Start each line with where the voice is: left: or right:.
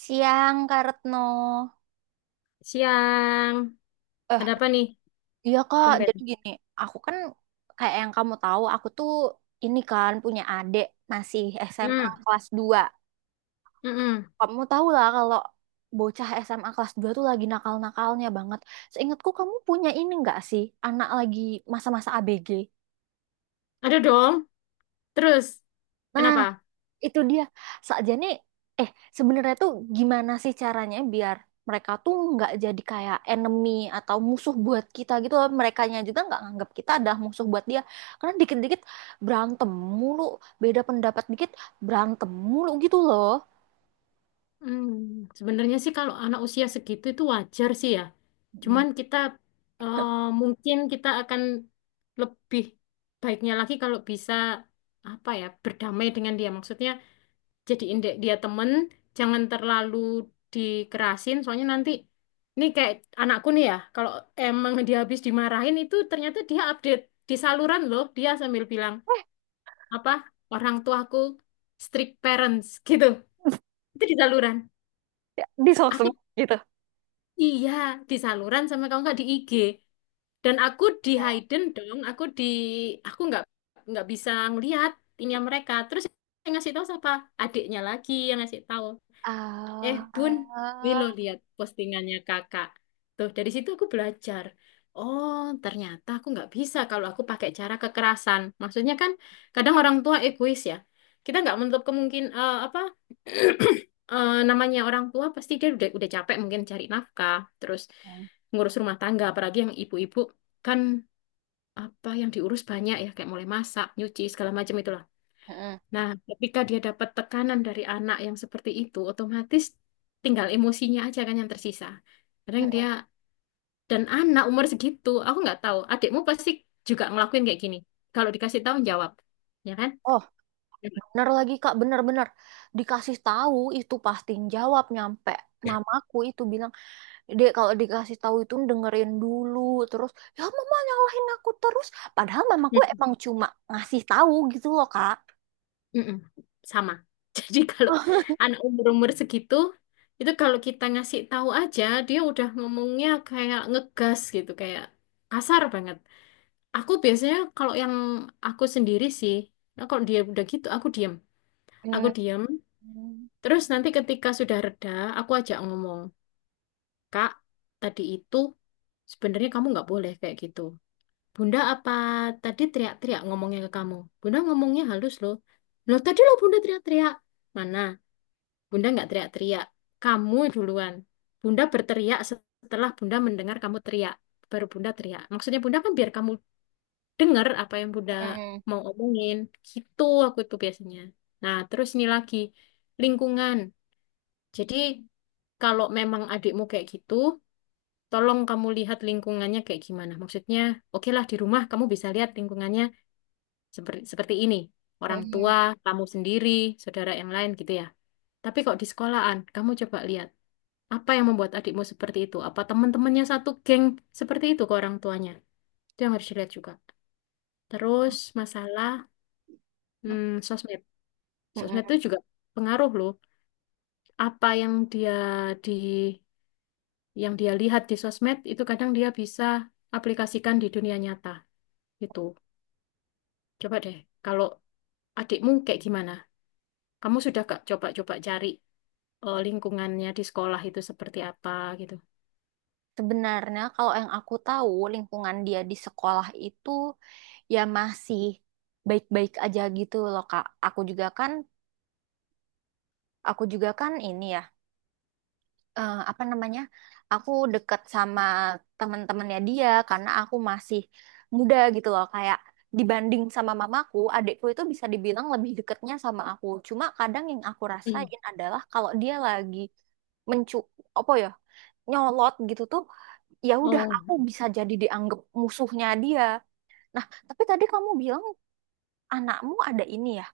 right: Siang, Kak Retno.
left: Siang.
right: Eh,
left: Ada apa nih?
right: iya Kak,
left: Tumben.
right: jadi gini, aku kan kayak yang kamu tahu, aku tuh ini kan punya adik masih SMA
left: Hmm.
right: kelas 2.
left: Mm-mm.
right: Kamu tahu lah kalau bocah SMA kelas 2 tuh lagi nakal-nakalnya banget. Seingatku kamu punya ini nggak sih, anak lagi masa-masa ABG?
left: Ada dong. Terus,
right: Nah,
left: kenapa?
right: itu dia sakjane eh sebenarnya tuh gimana sih caranya biar mereka tuh nggak jadi kayak enemy atau musuh buat kita gitu loh. Merekanya juga nggak nganggap kita adalah musuh buat dia karena dikit-dikit berantem mulu, beda pendapat dikit berantem mulu gitu loh.
left: Hmm. Sebenarnya sih kalau anak usia segitu itu wajar sih ya.
right: Mm.
left: Cuman kita eh, mungkin kita akan lebih baiknya lagi kalau bisa apa ya berdamai dengan dia. Maksudnya jadiin dek dia temen jangan terlalu dikerasin soalnya nanti ini kayak anakku nih ya kalau emang dia habis dimarahin itu ternyata dia update di saluran loh dia sambil bilang
right: eh
left: apa orang tuaku strict parents gitu itu di saluran
right: Ya, di
left: aku
right: sosmed gitu.
left: iya di saluran sama kamu nggak di IG dan aku di
right: Oh,
left: hidden dong aku di aku nggak bisa ngelihat ini mereka terus yang ngasih tahu siapa adiknya lagi yang ngasih tahu. Eh, Bun,
right: ah,
left: ini lo lihat postingannya kakak. Tuh, dari situ aku belajar. Oh, ternyata aku nggak bisa kalau aku pakai cara kekerasan. Maksudnya kan kadang orang tua egois ya. Kita nggak menutup kemungkin apa namanya orang tua pasti dia udah capek mungkin cari nafkah, terus
right: mm.
left: ngurus rumah tangga, apalagi yang ibu-ibu kan apa yang diurus banyak ya kayak mulai masak, nyuci segala macam itulah.
right: Mm-mm,
left: Nah, ketika dia dapat tekanan dari anak yang seperti itu, otomatis tinggal emosinya aja kan yang tersisa. Kadang
right: mm-mm.
left: dia dan anak umur segitu, aku nggak tahu. Adikmu pasti juga ngelakuin kayak gini. Kalau dikasih tahu jawab, ya kan?
right: Oh,
left: Ya.
right: bener lagi Kak, bener-bener dikasih tahu itu pasti jawab nyampe mamaku itu bilang dia kalau dikasih tahu itu dengerin dulu terus, ya mama nyalahin aku terus, padahal mamaku
left: Hmm,
right: emang cuma ngasih tahu gitu loh Kak.
left: mm-mm. Sama. Jadi kalau anak umur-umur segitu, itu kalau kita ngasih tahu aja, dia udah ngomongnya kayak ngegas gitu, kayak kasar banget. Aku biasanya kalau yang aku sendiri sih, nah kalau dia udah gitu, aku diem. Aku
right: Hmm,
left: diam. Terus nanti ketika sudah reda, aku ajak ngomong, Kak, tadi itu sebenarnya kamu nggak boleh kayak gitu. Bunda apa tadi teriak-teriak ngomongnya ke kamu? Bunda ngomongnya halus loh. Loh tadi loh Bunda teriak-teriak. Mana? Bunda nggak teriak-teriak. Kamu duluan. Bunda berteriak setelah Bunda mendengar kamu teriak. Baru Bunda teriak. Maksudnya Bunda kan biar kamu dengar apa yang Bunda
right: hmm,
left: mau omongin. Gitu aku itu biasanya. Nah terus ini lagi. Lingkungan. Jadi kalau memang adikmu kayak gitu, tolong kamu lihat lingkungannya kayak gimana. Maksudnya, oke lah di rumah kamu bisa lihat lingkungannya seperti seperti ini. Orang
right: hmm,
left: tua, kamu sendiri, saudara yang lain gitu ya. Tapi kok di sekolahan, kamu coba lihat apa yang membuat adikmu seperti itu? Apa teman-temannya satu geng seperti itu ke orang tuanya? Itu yang harus dilihat juga. Terus masalah sosmed. Sosmed
right: hmm.
left: itu juga pengaruh loh. Apa yang dia di yang dia lihat di sosmed itu kadang dia bisa aplikasikan di dunia nyata gitu. Coba deh, kalau adikmu kayak gimana? Kamu sudah gak coba-coba cari lingkungannya di sekolah itu seperti apa gitu?
right: Sebenarnya kalau yang aku tahu lingkungan dia di sekolah itu ya masih baik-baik aja gitu loh Kak. Aku juga kan ini ya, apa namanya, aku deket sama teman-temannya dia karena aku masih muda gitu loh, kayak dibanding sama mamaku adikku itu bisa dibilang lebih deketnya sama aku. Cuma kadang yang aku
left: Hmm.
right: rasain adalah kalau dia lagi mencu, apa ya, nyolot gitu tuh ya udah
left: Oh.
right: aku bisa jadi dianggap musuhnya dia. Nah tapi tadi kamu bilang anakmu ada ini ya,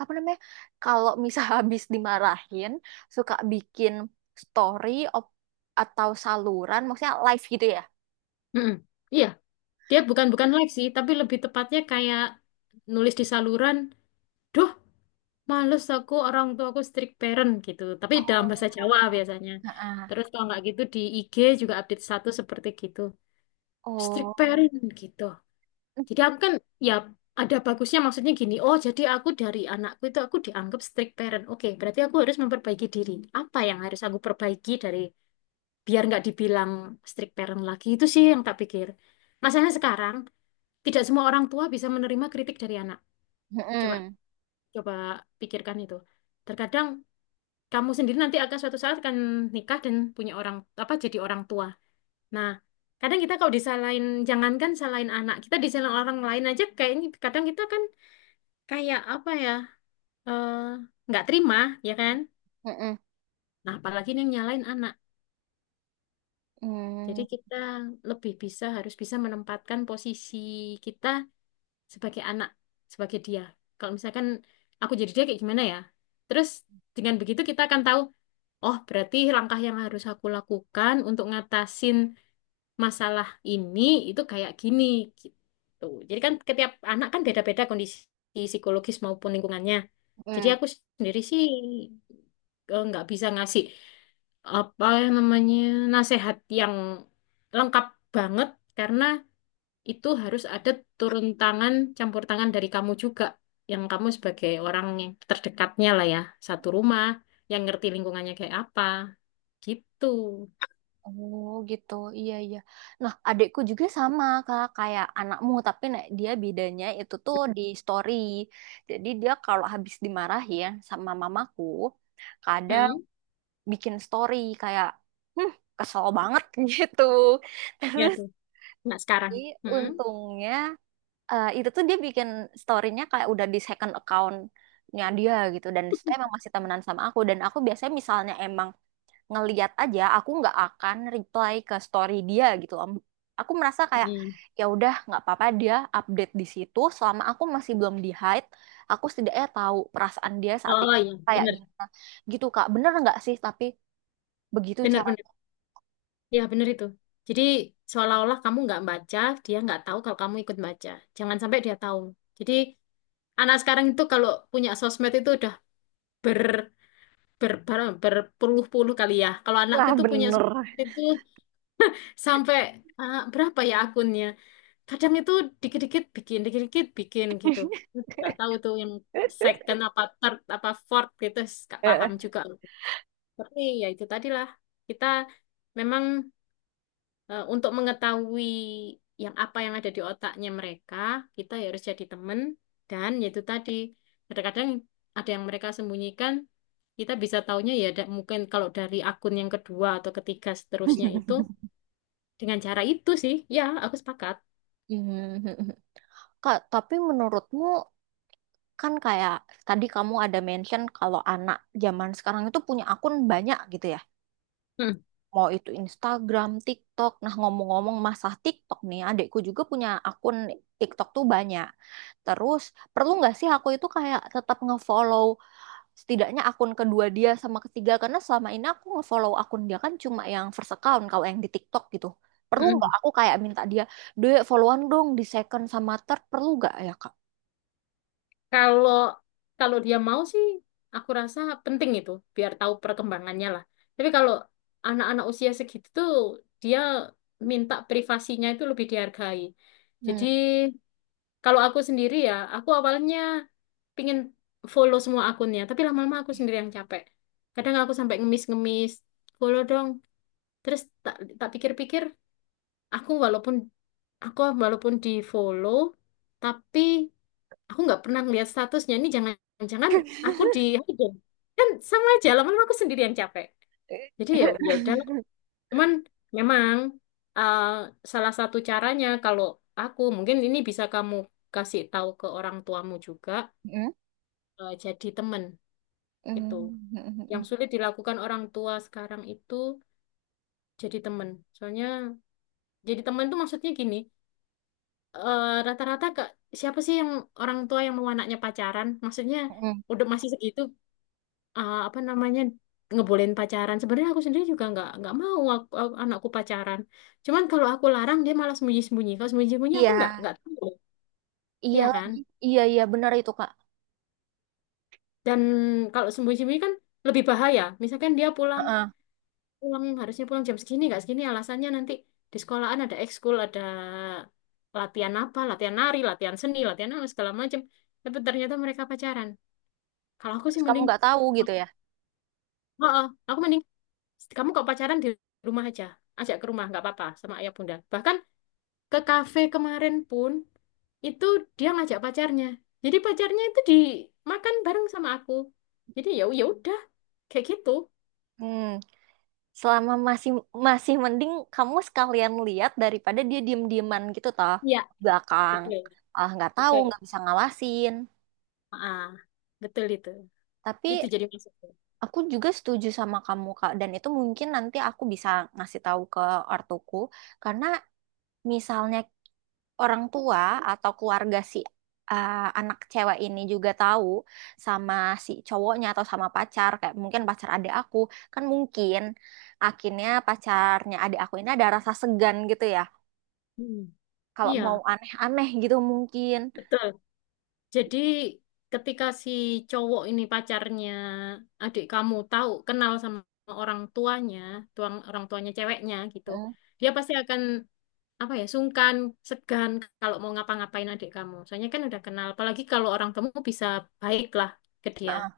right: apa namanya, kalau misal habis dimarahin suka bikin story, op- atau saluran maksudnya live gitu ya.
left: Mm-mm. Iya, dia bukan bukan live sih, tapi lebih tepatnya kayak nulis di saluran. Duh, males aku orang tua aku strict parent gitu. Tapi dalam bahasa Jawa
right: Oh,
left: biasanya.
right: heeh.
left: Terus kalau nggak gitu di IG juga update status seperti gitu. Strict
right: Oh,
left: parent gitu. Jadi aku kan ya ada bagusnya maksudnya gini, oh jadi aku dari anakku itu aku dianggap strict parent. Oke, berarti aku harus memperbaiki diri. Apa yang harus aku perbaiki dari biar nggak dibilang strict parent lagi itu sih yang tak pikir. Masalahnya sekarang tidak semua orang tua bisa menerima kritik dari anak. Coba
right: mm-mm.
left: coba pikirkan itu. Terkadang kamu sendiri nanti akan suatu saat akan nikah dan punya orang apa jadi orang tua. Nah, kadang kita kalau disalahin jangankan salahin anak kita disalahin orang lain aja kayaknya kadang kita kan kayak apa ya eh, nggak terima ya kan
right: Mm-mm.
left: nah apalagi ini yang nyalain anak jadi
right: Mm.
left: kita lebih bisa harus bisa menempatkan posisi kita sebagai anak sebagai dia kalau misalkan aku jadi dia kayak gimana ya terus dengan begitu kita akan tahu oh berarti langkah yang harus aku lakukan untuk ngatasin masalah ini itu kayak gini gitu jadi kan setiap anak kan beda-beda kondisi psikologis maupun lingkungannya jadi
right: Mm.
left: aku sendiri sih nggak bisa ngasih apa yang namanya nasehat yang lengkap banget karena itu harus ada turun tangan, campur tangan dari kamu juga yang kamu sebagai orang yang terdekatnya lah ya, satu rumah yang ngerti lingkungannya kayak apa gitu.
right: Oh gitu, iya iya. Nah, adikku juga sama kak kayak anakmu, tapi nah, dia bedanya itu tuh di story. Jadi dia kalau habis dimarahin sama mamaku, kadang
left: Hmm,
right: bikin story kayak, hmm kesel banget gitu
left: ya
right: terus.
left: sih. Nggak sekarang.
right: Tapi
left: Hmm.
right: untungnya, itu tuh dia bikin storynya kayak udah di second accountnya dia gitu dan itu emang masih temenan sama aku, dan aku biasanya misalnya emang ngeliat aja, aku nggak akan reply ke story dia gitu om. Aku merasa kayak
left: Hmm.
right: ya udah nggak apa-apa dia update di situ, selama aku masih belum di hide aku setidaknya tahu perasaan dia saat
left: Oh
right: ini
left: iya,
right: kayak
left: bener.
right: gimana gitu kak, bener nggak sih? Tapi begitu.
left: Bener, bener. Ya, bener itu. Jadi, seolah-olah kamu nggak baca, dia nggak tahu kalau kamu ikut baca. Jangan sampai dia tahu. Jadi, anak sekarang itu kalau punya sosmed itu udah ber ber ber- berpuluh-puluh kali ya. Kalau anakku
right: Nah,
left: itu punya
right: bener.
left: sosmed itu sampai ah, berapa ya akunnya? Kadang itu dikit-dikit bikin gitu. Nggak tahu tuh yang second apa third apa fourth gitu, nggak
right: Heeh.
left: paham juga. Tapi ya itu tadilah kita memang untuk mengetahui yang apa yang ada di otaknya mereka, kita harus jadi teman dan yaitu tadi kadang-kadang ada yang mereka sembunyikan, kita bisa taunya ya mungkin kalau dari akun yang kedua atau ketiga seterusnya itu dengan cara itu sih, ya aku sepakat.
right: Kak, tapi menurutmu kan kayak tadi kamu ada mention kalau anak zaman sekarang itu punya akun banyak gitu ya.
left: Hmm,
right: Mau itu Instagram, TikTok. Nah, ngomong-ngomong masalah TikTok nih, adikku juga punya akun TikTok tuh banyak. Terus, perlu nggak sih aku itu kayak tetap ngefollow setidaknya akun kedua dia sama ketiga, karena selama ini aku ngefollow akun dia kan cuma yang first account kalau yang di TikTok gitu. Perlu
left: hmm.
right: nggak aku kayak minta dia, Dek followan dong di second sama third, perlu nggak ya kak?
left: Kalau kalau dia mau sih, aku rasa penting itu biar tahu perkembangannya lah. Tapi kalau anak-anak usia segitu tuh dia minta privasinya itu lebih dihargai. Jadi
right: Hmm.
left: kalau aku sendiri ya, aku awalnya pingin follow semua akunnya, tapi lama-lama aku sendiri yang capek. Kadang aku sampai ngemis-ngemis, follow dong. Terus tak tak pikir-pikir, aku walaupun aku walaupun di follow, tapi aku nggak pernah ngeliat statusnya. Ini jangan-jangan aku di hidden. Kan sama aja, lama-lama aku sendiri yang capek. Jadi ya ya udah, cuman memang uh, salah satu caranya kalau aku mungkin ini bisa kamu kasih tahu ke orang tuamu juga
right: Hmm.
left: jadi teman itu.
right: Hmm. Hmm.
left: Yang sulit dilakukan orang tua sekarang itu jadi teman. Soalnya jadi teman itu maksudnya gini, rata-rata kak siapa sih yang orang tua yang mau anaknya pacaran? Maksudnya
right: Hmm.
left: udah masih segitu apa namanya ngebolehin pacaran. Sebenarnya aku sendiri juga nggak mau anakku pacaran. Cuman kalau aku larang dia malah sembunyi-sembunyi. Kalau sembunyi-sembunyi
right: Iya,
left: aku nggak tahu,
right: iya
left: ya
right: lagi.
left: kan?
right: Iya, iya benar itu, Kak.
left: Dan kalau sembunyi-sembunyi kan lebih bahaya. Misalkan dia pulang
right: Heeh.
left: pulang harusnya pulang jam segini nggak segini alasannya nanti di sekolahan ada ekskul ada latihan apa latihan nari latihan seni latihan apa segala macam tapi ternyata mereka pacaran kalau aku sih
right: Terus kamu
left: mending
right: nggak tahu
left: oh,
right: gitu ya.
left: oh, aku mending kamu kok pacaran di rumah aja ajak ke rumah nggak apa-apa sama ayah bunda bahkan ke kafe kemarin pun itu dia ngajak pacarnya jadi pacarnya itu dimakan bareng sama aku jadi ya ya udah kayak gitu.
right: Hmm. Selama masih masih mending kamu sekalian lihat daripada dia diem-dieman gitu toh,
left: Iya,
right: belakang.
left: betul,
right: Ah, nggak tahu,
left: betul.
right: nggak bisa ngawasin.
left: Ah, betul itu.
right: Tapi
left: Itu jadi maksudnya.
right: aku juga setuju sama kamu, Kak. Dan itu mungkin nanti aku bisa ngasih tahu ke ortuku. Karena misalnya orang tua atau keluarga si, anak cewek ini juga tahu sama si cowoknya atau sama pacar, kayak mungkin pacar adik aku, kan mungkin akhirnya pacarnya adik aku ini ada rasa segan gitu ya.
left: Hmm,
right: Kalau mau
left: Iya,
right: aneh-aneh gitu mungkin.
left: betul. Jadi ketika si cowok ini pacarnya adik kamu tahu kenal sama orang tuanya, tuang orang tuanya ceweknya gitu,
right: Mm.
left: dia pasti akan apa ya sungkan, segan kalau mau ngapa-ngapain adik kamu. Soalnya kan udah kenal. Apalagi kalau orang kamu bisa baiklah ke dia.
right: Ah,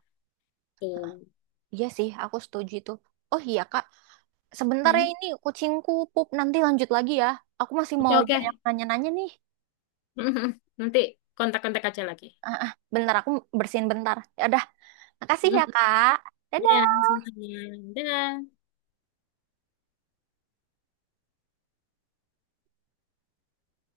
left: Tuh.
right: iya sih, aku setuju itu. Oh iya, Kak. Sebentar ya
left: Hmm.
right: ini kucingku pup, nanti lanjut lagi ya. Aku masih
left: Oke
right: mau
left: oke.
right: banyak nanya-nanya nih.
left: Nanti kontak-kontak aja lagi.
right: Ah, ah, bentar aku bersihin bentar. Ya udah, makasih
left: Hmm.
right: ya, Kak.
left: Ya,
right: Dadah.
left: sama-sama. Dadah.